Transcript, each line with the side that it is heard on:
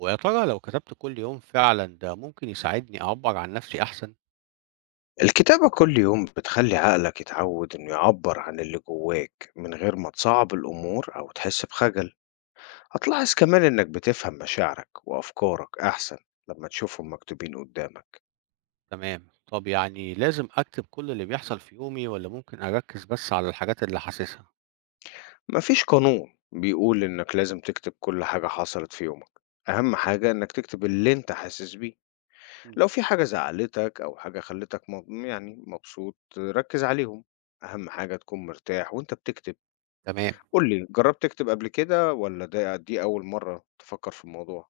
right: ويا ترى لو كتبت كل يوم فعلا ده ممكن يساعدني أعبر عن نفسي أحسن؟
left: الكتابة كل يوم بتخلي عقلك يتعود إنه يعبر عن اللي جواك من غير ما تصعب الأمور أو تحس بخجل، هتلاحظ كمان إنك بتفهم مشاعرك وأفكارك أحسن لما تشوفهم مكتوبين قدامك.
right: تمام، طب يعني لازم أكتب كل اللي بيحصل في يومي ولا ممكن أركز بس على الحاجات اللي حاسسها؟
left: مفيش قانون بيقول إنك لازم تكتب كل حاجة حصلت في يومك، أهم حاجة إنك تكتب اللي أنت حاسس بيه.
right: مم.
left: لو في حاجة زعلتك أو حاجة خلتك مبسوط ركز عليهم، أهم حاجة تكون مرتاح وأنت بتكتب.
right: تمام.
left: قُل لي، جرّبت تكتب قبل كده والّا دي أول مرّة تفكّر في الموضوع؟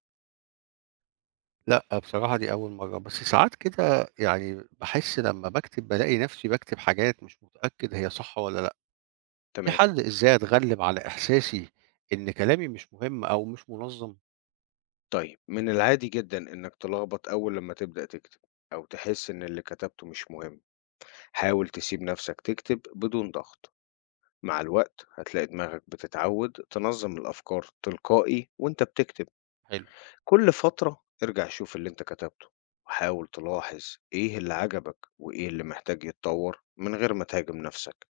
right: لا، بصراحة دي أول مرة، بس ساعات كده يعني بحس لما بكتب بلاقي نفسي بكتب حاجات مش متأكد هي صح ولا لا. في
left: تمام.
right: حل إزاي أتغلب على إحساسي إن كلامي مش مهم أو مش منظم؟
left: طيب، من العادي جدًا إنّك تلخبط أول لمّا تبدأ تكتب أو تحس إن اللي كتبته مش مهم. حاول تسيب نَفْسك تكتب بدون ضغط.
right: مم.
left: مع الوقت هتلاقي دماغك بتتعوّد تنظّم الأفكار تلقائي وأنت بتكتب.
right: حلو.
left: كل فترة ارجع شوف اللي أنت كتبته وحاول تلاحظ إيه اللي عجبك وإيه اللي محتاج يتطوّر من غير ما تهاجم نَفْسك.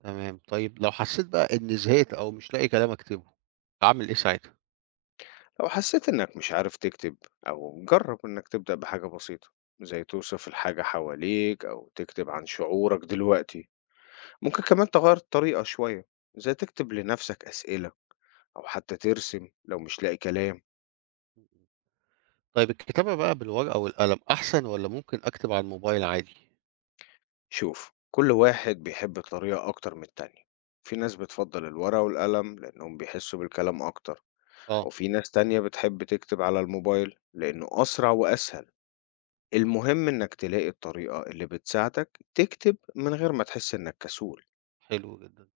right: تمام، طيب لو حسيت بقى إني زهقت أو مش لاقي كلام أكتبه أعمل إيه ساعتها؟
left: لو حسيت إنك مش عارف تكتب أو جرب إنك تبدأ بحاجة بسيطة زي توصف الحاجة حواليك أو تكتب عن شعورك دلوقتي، ممكن كمان تغير الطريقة شوية، زي تكتب لنفسك أسئلة أو حتى ترسم لو مش لاقي كلام.
right: طيب الكتابة بقى بالورقة والقلم أحسن والّا ممكن أكتب على الموبايل عادي؟
left: شوف، كل واحد بيحب طريقة أكتر من التانية، في ناس بتفضل الورقة والقلم لأنهم بيحسوا بالكلام أكتر،
right: آه.
left: وفي ناس تانية بتحب تكتب على الموبايل لأنه أسرع وأسهل. المهم إنك تلاقي الطريقة اللي بتساعدك تكتب من غير ما تحس إنك كسول.
right: حلو جدًا.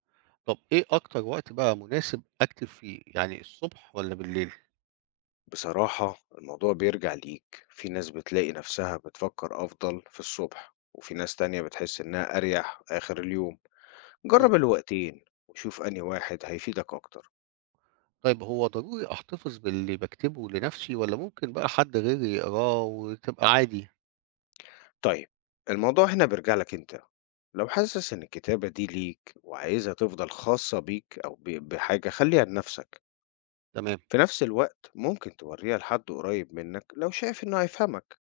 right: طب إيه أكتر وقت بقى مناسب أكتب فيه، يعني الصبح والّا بالليل؟
left: بصراحة الموضوع بيرجع ليك، في ناس بتلاقي نفسها بتفكر أفضل في الصبح وفي ناس تانية بتحس إنها أريح آخر اليوم.
right: إمم،
left: جرب الوقتين وشوف أنهي واحد هيفيدك أكتر.
right: طيب هو ضروري أحتفظ باللي باكتبه لنفسي والّا ممكن بقى حد غيري يقراه وتبقى عادي؟
left: طيب، الموضوع هنا بيرجع لك أنت، لو حاسس إن الكتابة دي ليك وعايزها تفضل خاصة بيك أو بحاجة خليها لنفسك.
right: تمام.
left: في نفس الوقت ممكن توريها لحد قريب منك لو شايف إنه هيفهمك،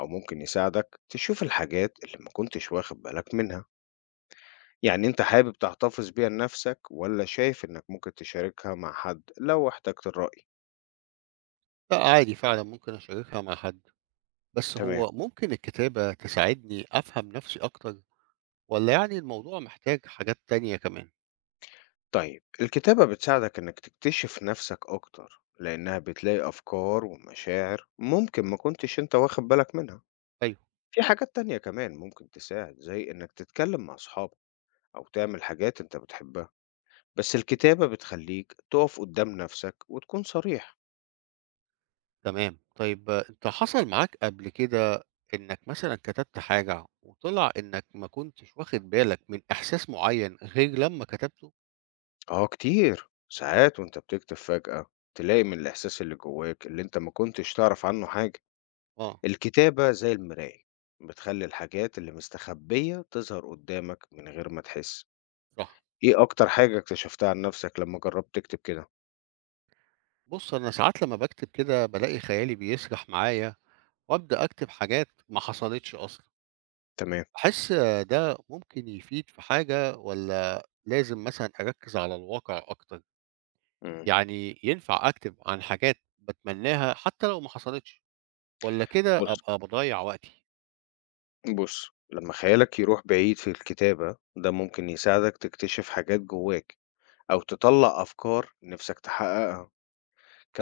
left: أو ممكن يساعدك تشوف الحاجات اللي ما كنتش واخد بالك منها. يعني أنت حابب تحتفظ بيها لنفسك ولا شايف إنك ممكن تشاركها مع حد لو احتجت الرأي؟
right: لأ، عادي فعلًا ممكن أشاركها مع حد، بس
left: تمام.
right: هو ممكن الكتابة تساعدني أفهم نفسي أكتر والّا الموضوع محتاج حاجات تانية كمان؟
left: طيب الكتابة بتساعدك إنك تكتشف نفسك أكتر لأنها بتلاقي أفكار ومشاعر ممكن ما كنتش أنت واخد بالك منها.
right: أيوه.
left: في حاجات تانية كمان ممكن تساعد، زي إنك تتكلم مع أصحابك أو تعمل حاجات أنت بتحبها، بس الكتابة بتخليك تقف قدام نفسك وتكون صريح.
right: تمام. طيب آه، أنت حصل معاك قبل كده إنّك مثلًا كتبت حاجة وطلع إنّك ما كنتش واخد بالك من إحساس معيّن غير لمّا كتبته؟
left: آه كتير، ساعات وأنت بتكتب فجأة تلاقي من الإحساس اللي جواك اللي أنت ما كنتش تعرف عنه حاجة.
right: آه.
left: الكتابة زي المراية، بتخلي الحاجات اللي مستخبية تظهر قدامك من غير ما تحس.
right: صح.
left: إيه أكتر حاجة اكتشفتها عن نفسك لما جربت تكتب كده؟
right: بُص، أنا ساعات لمّا باكتب كده بالاقي خيالي بيسرح معايا وأبدأ أكتب حاجات ما حصلتش أصلًا.
left: تمام.
right: باحس ده ممكن يفيد في حاجة والّا لازم مثلًا أركّز على الواقع أكتر؟
left: مم.
right: يعني ينفع أكتب عن حاجات باتمناها حتى لو ما حصلتش والّا كده
left: بص،
right: أبقى باضيّع وقتي؟
left: لما خيالك يروح بعيد في الكتابة ده ممكن يساعدك تكتشف حاجات جواك أو تطلع أفكار نفسك تحققها.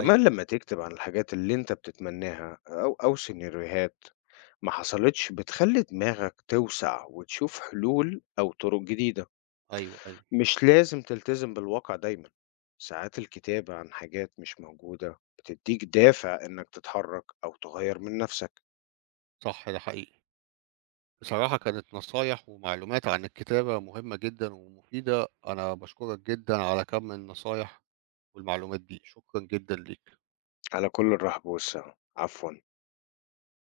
right: أيوه،
left: لما تكتب عن الحاجات اللي انت بتتمناها أو سيناريوهات ما حصلتش، بتخلي دماغك توسع وتشوف حلول أو طرق جديدة.
right: أيوه، أيوه.
left: مش لازم تلتزم بالواقع دايما، ساعات الكتابة عن حاجات مش موجودة بتديك دافع إنك تتحرك أو تغير من نفسك.
right: صح، ده حقيقي. بصراحة كانت نصايح ومعلومات عن الكتابة مهمة جدًا ومفيدة، أنا باشكرك جدًا على كم النصايح والمعلومات دي، شكرًا جدًا ليك.
left: على كل الرحب والسعة، عفوا.